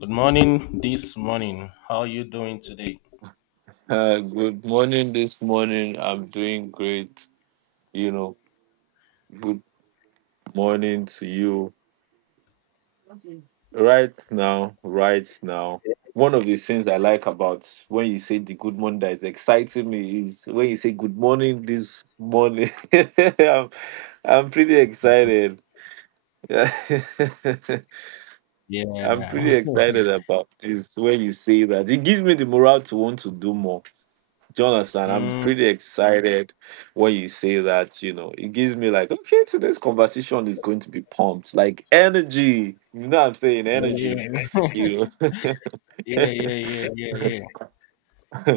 Good morning this morning. How are you doing today? Good morning this morning. I'm doing great. You know, good morning to you. Right now, right now. One of the things I like about when you say the good morning that is exciting me is when you say good morning this morning. I'm, I'm pretty excited. Yeah. I'm Yeah. pretty excited about this when you say that. It gives me the morale to want to do more. Jonathan, I'm Mm, pretty excited when you say that. You know, it gives me like, okay, today's conversation is going to be pumped, like energy. You know, what I'm saying yeah. energy. You Yeah, know, yeah, yeah, yeah, yeah.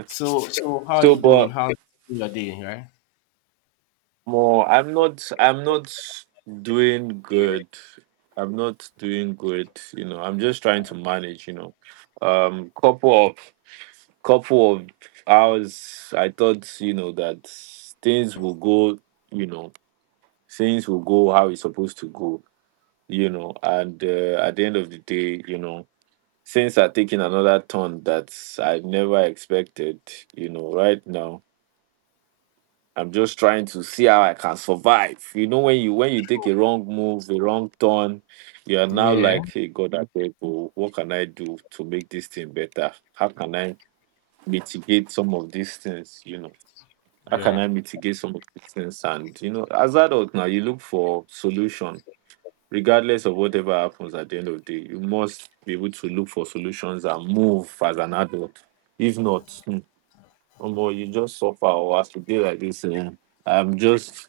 So how are so you doing? but How's your day, right? more, I'm not doing good. I'm not doing good. You know, I'm just trying to manage. You know, um, couple of couple of hours. I thought, you know, that things will go. You know, things will go how it's supposed to go, you know, and at the end of the day, you know, things are taking another turn that I never expected. You know, right now, I'm just trying to see how I can survive, you know, when you take a wrong move, a wrong turn, you are now Yeah. like, hey God, I beg oh, what can I do to make this thing better? How can I mitigate some of these things, you know? How can Yeah. I mitigate some of these things? And, you know, as adults now, you look for solution regardless of whatever happens. At the end of the day, you must be able to look for solutions and move as an adult. If not, hmm, omo, you just suffer or as you day like this. Eh, I'm just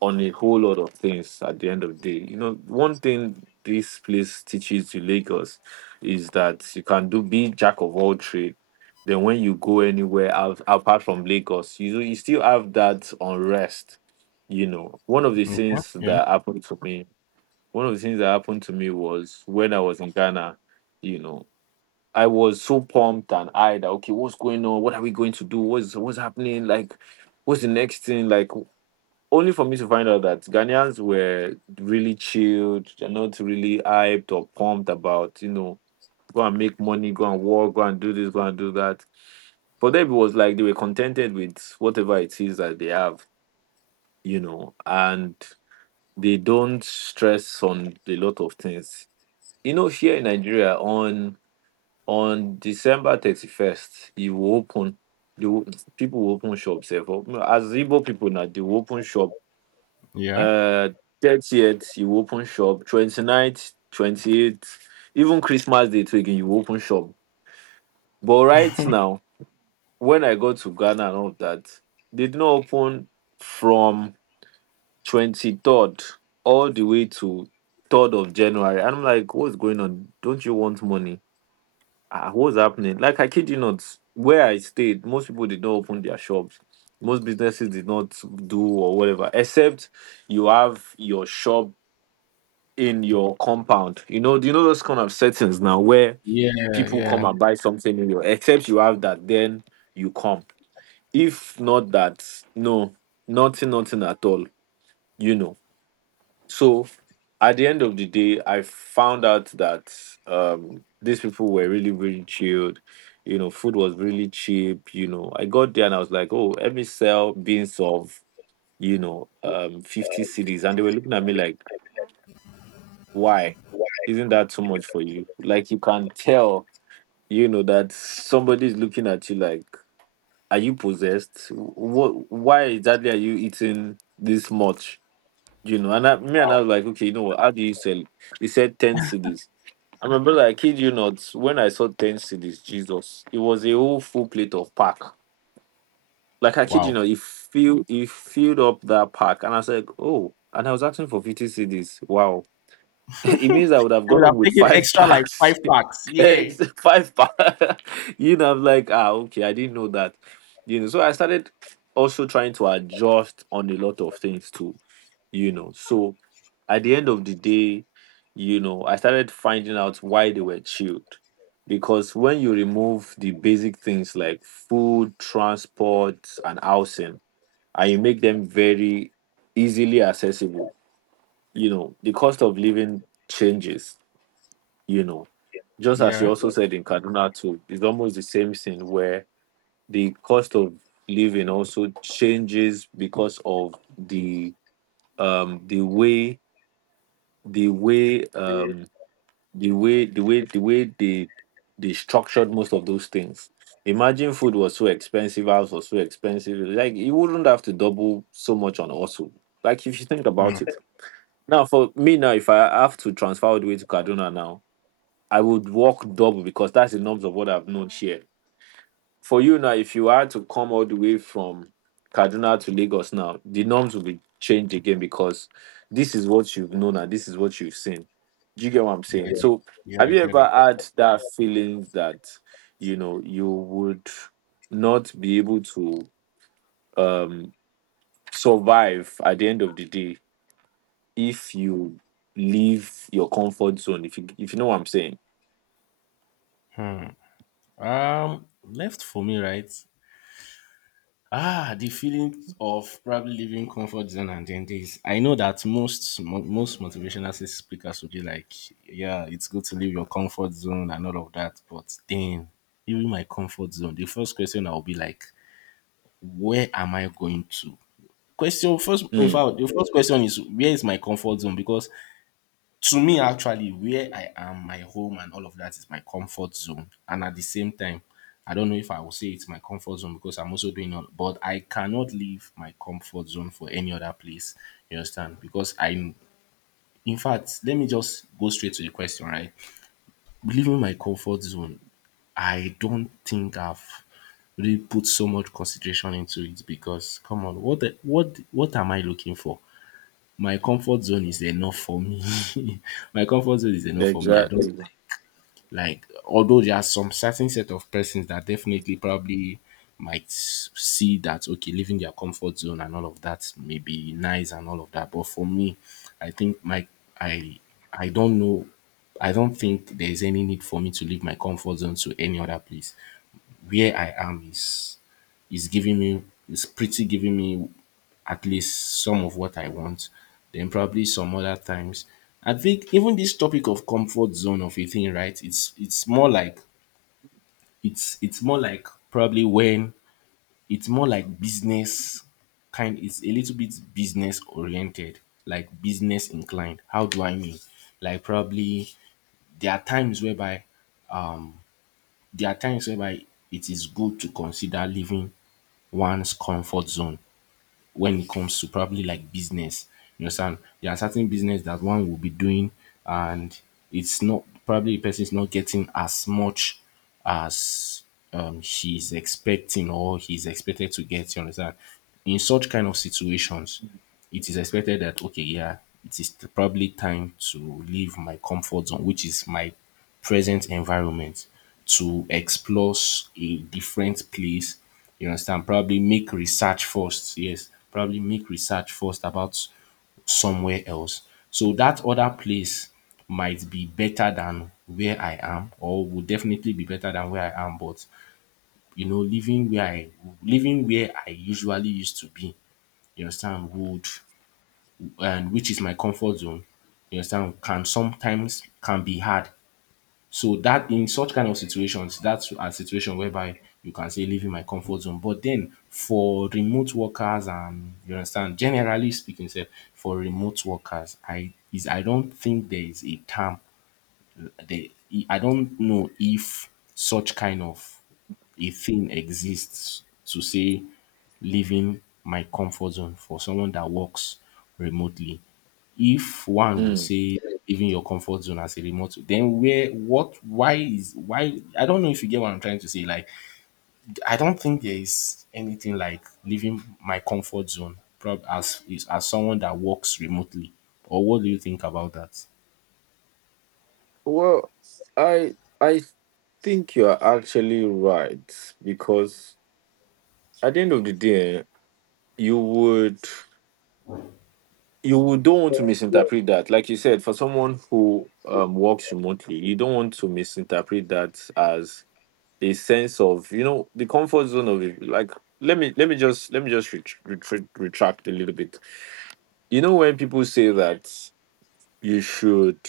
on a whole lot of things at the end of the day. You know, one thing this place teaches you, Lagos, is that you can do be jack of all trade. Then when you go anywhere out, apart from Lagos, you still have that unrest. You know, Okay. Yeah. One of the things that happened to me was when I was in Ghana, you know, I was so pumped and eyed that, okay, what's going on? What are we going to do? What's happening? Like, what's the next thing? Like, only for me to find out that Ghanaians were really chilled. They're not really hyped or pumped about, you know, go and make money, go and work, go and do this, go and do that. For them, it was like they were contented with whatever it is that they have, you know, and they don't stress on a lot of things. You know, here in Nigeria, on December 31st, you will open. The wo- People will open shops. Eh, for- As Igbo people now, they will open shop. Yeah. Uh, 30th you will open shop. Twenty ninth, 28th, even Christmas Day too again, you will open shop. But right now, when I go to Ghana and all of that, they did not open from 23rd all the way to 3rd of January. And I'm like, what's going on? Don't you want money? Ah, what's happening? Like, I kid you not, where I stayed, most people did not open their shops. Most businesses did not do or whatever, except you have your shop in your compound. You know, do you know those kind of settings now where Yeah. people come Yeah. and buy something in your, except you have that, then you come. If not that, no, nothing, nothing at all. You know. So, at the end of the day, I found out that, these people were really, really chilled. You know, food was really cheap. You know, I got there and I was like, oh, let me sell beans of, you know, 50 cities. And they were looking at me like, why? Isn't that too much for you? Like, you can tell, you know, that somebody's looking at you like, are you possessed? What, why exactly are you eating this much? You know, and I, me and I was like, okay, you know what? How do you sell it? He said 10 CDs. I remember, like, kid you not, when I saw 10 CDs, Jesus, it was a whole full plate of pack. Like, I kid you Wow. not, it filled up that pack. And I said, oh, and I was asking for 50 CDs. Wow. It means I would have You gone would have home with taken five extra like five packs. packs. Yeah. Five packs. You know, I'm like, ah, okay, I didn't know that. You know, so I started also trying to adjust on a lot of things too, you know. So at the end of the day, you know, I started finding out why they were chilled, because when you remove the basic things like food, transport and housing, and you make them very easily accessible, you know, the cost of living changes, you know. Just as you Yeah. also said, in Kaduna too, it's almost the same thing, where the cost of living also changes because of the way, the way um the way they structured most of those things. Imagine food was so expensive, house was so expensive. Like, you wouldn't have to double so much on also. Like, if you think Mm, about it. Now for me now, if I have to transfer all the way to Kaduna now, I would walk double because that's the norms of what I've known here. For you now, if you are to come all the way from Kaduna to Lagos now, the norms will be changed again because this is what you've known and this is what you've seen. Do you get what I'm saying? yeah. So, Yeah, have I you get it. ever had that feeling that, you know, you would not be able to, um, survive at the end of the day if you leave your comfort zone? If you, if you know what I'm saying? Left for me, right? Ah, the feeling of probably leaving comfort zone and then this. I know that most motivational speakers will be like, "Yeah, it's good to leave your comfort zone and all of that," but then leaving my comfort zone, the first question I will be like, "Where am I going to?" Question first. In Mm, fact, the first question is, "Where is my comfort zone?" Because to me actually where I am, my home and all of that is my comfort zone. And at the same time, I don't know if I will say it's my comfort zone because I'm also doing all but I cannot leave my comfort zone for any other place, you understand? Because I'm in fact let me just go straight to the question, right? Leaving my comfort zone, I don't think I've really put so much consideration into it because come on, what the, what am I looking for? My comfort zone is enough for me. My comfort zone is enough for me. I don't exactly. think, like, although there are some certain set of persons that definitely probably see that, okay, leaving their comfort zone and all of that may be nice and all of that. But for me, I think my, I I don't know, I don't think there is any need for me to leave my comfort zone to any other place. Where I am is giving me is pretty giving me at least some of what I want. Then probably some other times. I think even this topic of comfort zone of a thing, right? It's more like, it's more like probably when, it's more like business kind, it's a little bit business oriented, like business inclined. How do I mean? Like probably there are times whereby there are times whereby it is good to consider leaving one's comfort zone when it comes to probably like business. You understand? There are certain business that one will be doing and it's not, probably the person is not getting as much as, um, she's expecting or he's expected to get, you understand? In such kind of situations, it is expected that, okay, yeah, it is probably time to leave my comfort zone, which is my present environment, to a different place. You understand? Probably make research first. Yes, probably make research first about somewhere else. So that other place might be better than where I am, or would definitely be better than where I am. But you know, living where I usually used to be, you understand, would, and which is my comfort zone, you understand, can sometimes can be hard. So that in such kind of situations, that's a situation whereby you can say leaving my comfort zone. But then for remote workers and, you understand, generally speaking, sef, for remote workers, I don't think there is a term they, I don't know if such kind of a thing exists to say leaving my comfort zone for someone that works remotely. If one would Mm. say leaving your comfort zone as a remote, then where, what, why is why, I don't know if you get what I'm trying to say. Like I don't think there is anything like leaving my comfort zone, as is, as someone that works remotely. Or what do you think about that? Well, I think you are actually right, because at the end of the day, you would, you would don't want to misinterpret that. Like you said, for someone who, works remotely, you don't want to misinterpret that as a sense of, you know, the comfort zone of it. Like, let me just retract a little bit. You know, when people say that you should.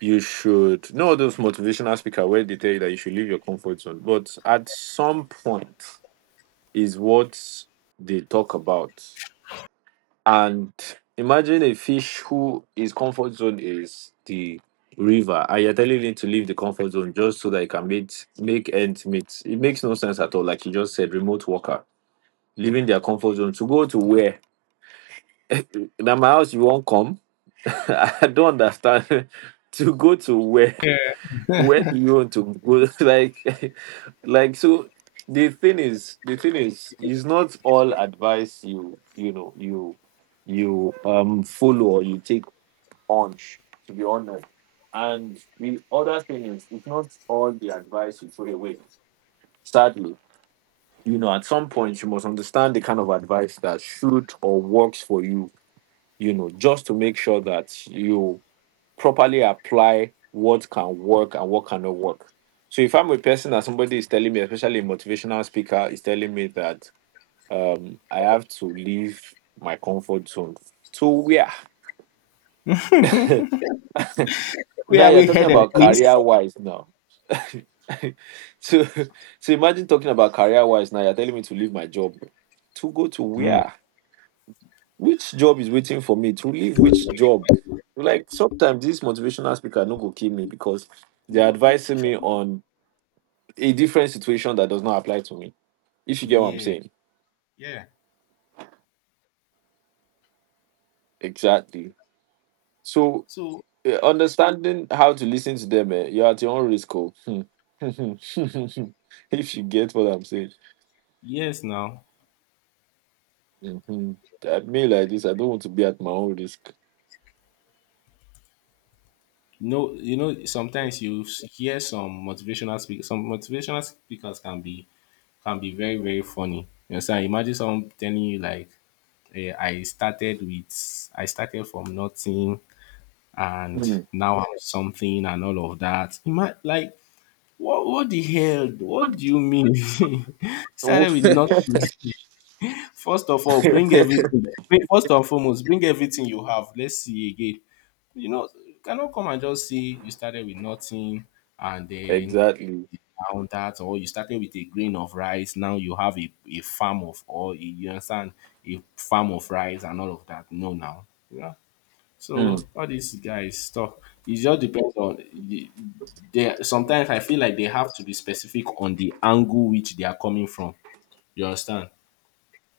You should know those motivational speaker where they tell you that you should leave your comfort zone. But at some point is what they talk about. And imagine a fish who his comfort zone is the river, and you're telling him to leave the comfort zone just so that he can meet make ends meet. It makes no sense at all. Like you just said, remote worker leaving their comfort zone to go to where? Now my house you won't come. I don't understand to go to where do you want to go? Like, like so. The thing is not all advice you, you know, you follow or you take on. To be honest, and the other thing is, it's not all the advice you throw away. Sadly, you know, at some point you must understand the kind of advice that should or works for you. You know, just to make sure that you properly apply what can work and what cannot work. So if I'm a person and somebody is telling me, especially a motivational speaker, is telling me that, I have to leave my comfort zone. To where? Where Now are you're we talking headed, about please? career wise now. so so imagine talking about career wise now. You're telling me to leave my job to go to where? Which job is waiting for me? To leave which job? Like, sometimes this motivational speaker no go kill me because You they're know, it, advising me on a different situation that does not apply to me. If you get what I'm yeah, saying, yeah. exactly. So, So eh, understanding how to listen to them, eh, you're at your own risk. Oh. Hmm. If you get what I'm saying, yes, now. hmm, I mean like this. I don't want to be at my own risk. No, you know, sometimes hear some motivational speakers. Some motivational speakers can be, can be very, very funny. You understand? Imagine someone telling you like, I started from nothing and Hmm. now I'm something and all of that." You might like, what the hell? What do you mean? Oh. Started with nothing. First of all, bring everything. First and foremost, bring everything you have. Let's see again. You know, you cannot come and just say you started with nothing and then Exactly. now that, or you started with a grain of rice, now you have a farm of, or a, you understand, a farm of rice and all of that. No, now. Yeah. Hmm. So all these guys stuff, it just depends on, sometimes I feel like they have to be specific on the angle which they are coming from. You understand?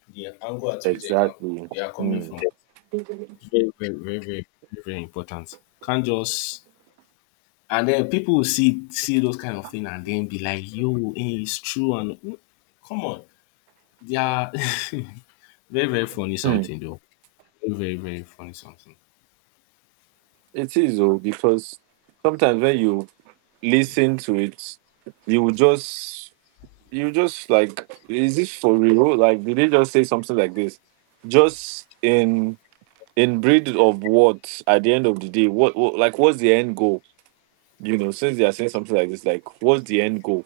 The angle at which they, can, Exactly. they are coming Hmm. from. Very, very, very, very, very, very important. Can't just, and then people will see those kind of thing and then be like, yo, eh, it's true. And mm, come on. They are, very, very funny Hmm. something though. Very, very, very funny something. It is though, because sometimes when you listen to it, you will just, you just like, is this for real? Like, did they just say something like this just in breed of what? At the end of the day, what, like what's the end goal? You know, since they are saying something like this, like what's the end goal,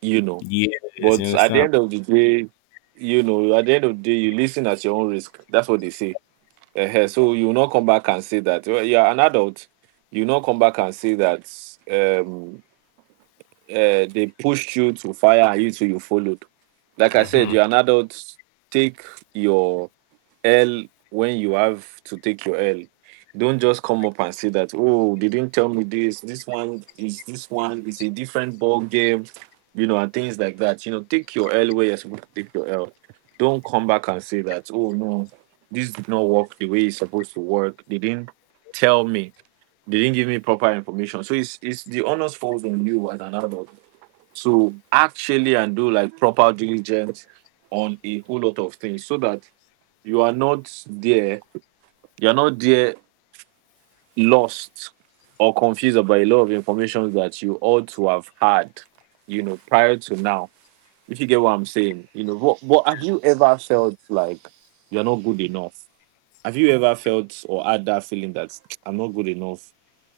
you know? Yes, you But at the understand? end of the day, you know, at the end of the day, you listen at your own risk. That's what they say. Uh, so you will not come back and say that, well, you're an adult. You will not come back and say that, Um, they pushed you to fire and you too you followed. Like I said, you're an adult. Take your L when you have to take your L. Don't just come up and say that, oh, they didn't tell me this. This one is a different ball game, you know, and things like that. You know, take your L where you're supposed to take your L. Don't come back and say that, oh no, this did not work the way it's supposed to work. They didn't tell me. They didn't give me proper information. So it's the honors falls on you as an adult to actually and do like proper diligence on a whole lot of things so that you are not there you're not there lost or confused about a lot of information that you ought to have had, you know, prior to now. If you get what I'm saying, you know, what, have you ever felt like you're not good enough? Have you ever felt or had that feeling that I'm not good enough?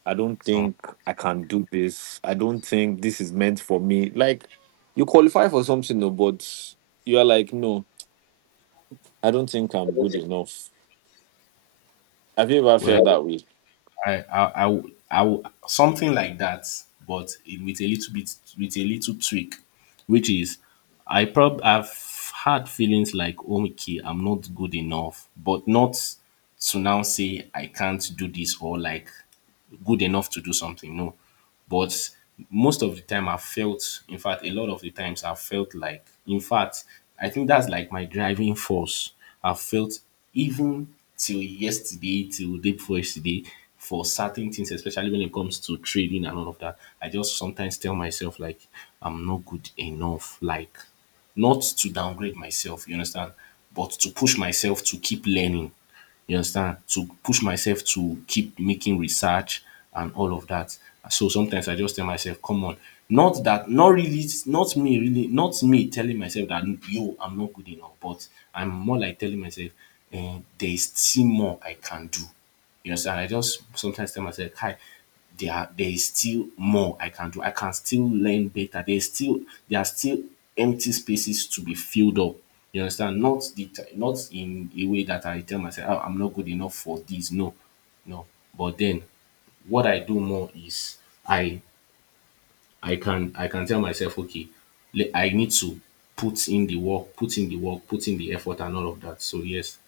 I don't Um, think I can do this. I don't think this is meant for me. Like, you qualify for something, no, but you are like, no, I don't think I'm good enough. Have you ever felt well, that way? I, would- something like that, but with a little bit, with a little tweak, which is, I've had feelings like, "Oh okay, I'm not good enough," but not to now say I can't do this, or like good enough to do something. No. But most of the time I felt, in fact, a lot of the times I felt like, in fact, I think that's like my driving force. I felt even till yesterday, till day before yesterday, for certain things, especially when it comes to trading and all of that, I just sometimes tell myself like I'm not good enough. Like, not to downgrade myself, you understand? But to push myself to keep learning. You understand? To push myself to keep making research and all of that. So sometimes I just tell myself, come on. Not that, not really, not me really, not me telling myself that, yo, I'm not good enough, but I'm more like telling myself, eh, there is still more I can do. You understand? I just sometimes tell myself, hi, there is still more I can do. I can still learn better. There's still, there are still empty spaces to be filled up. You understand? Not the ti- Not in a way that I tell myself, oh, I'm not good enough for this. No, no. But then what I do more is, I I can, I can tell myself, okay, I need to put in the work, put in the work, put in the effort and all of that. So yes,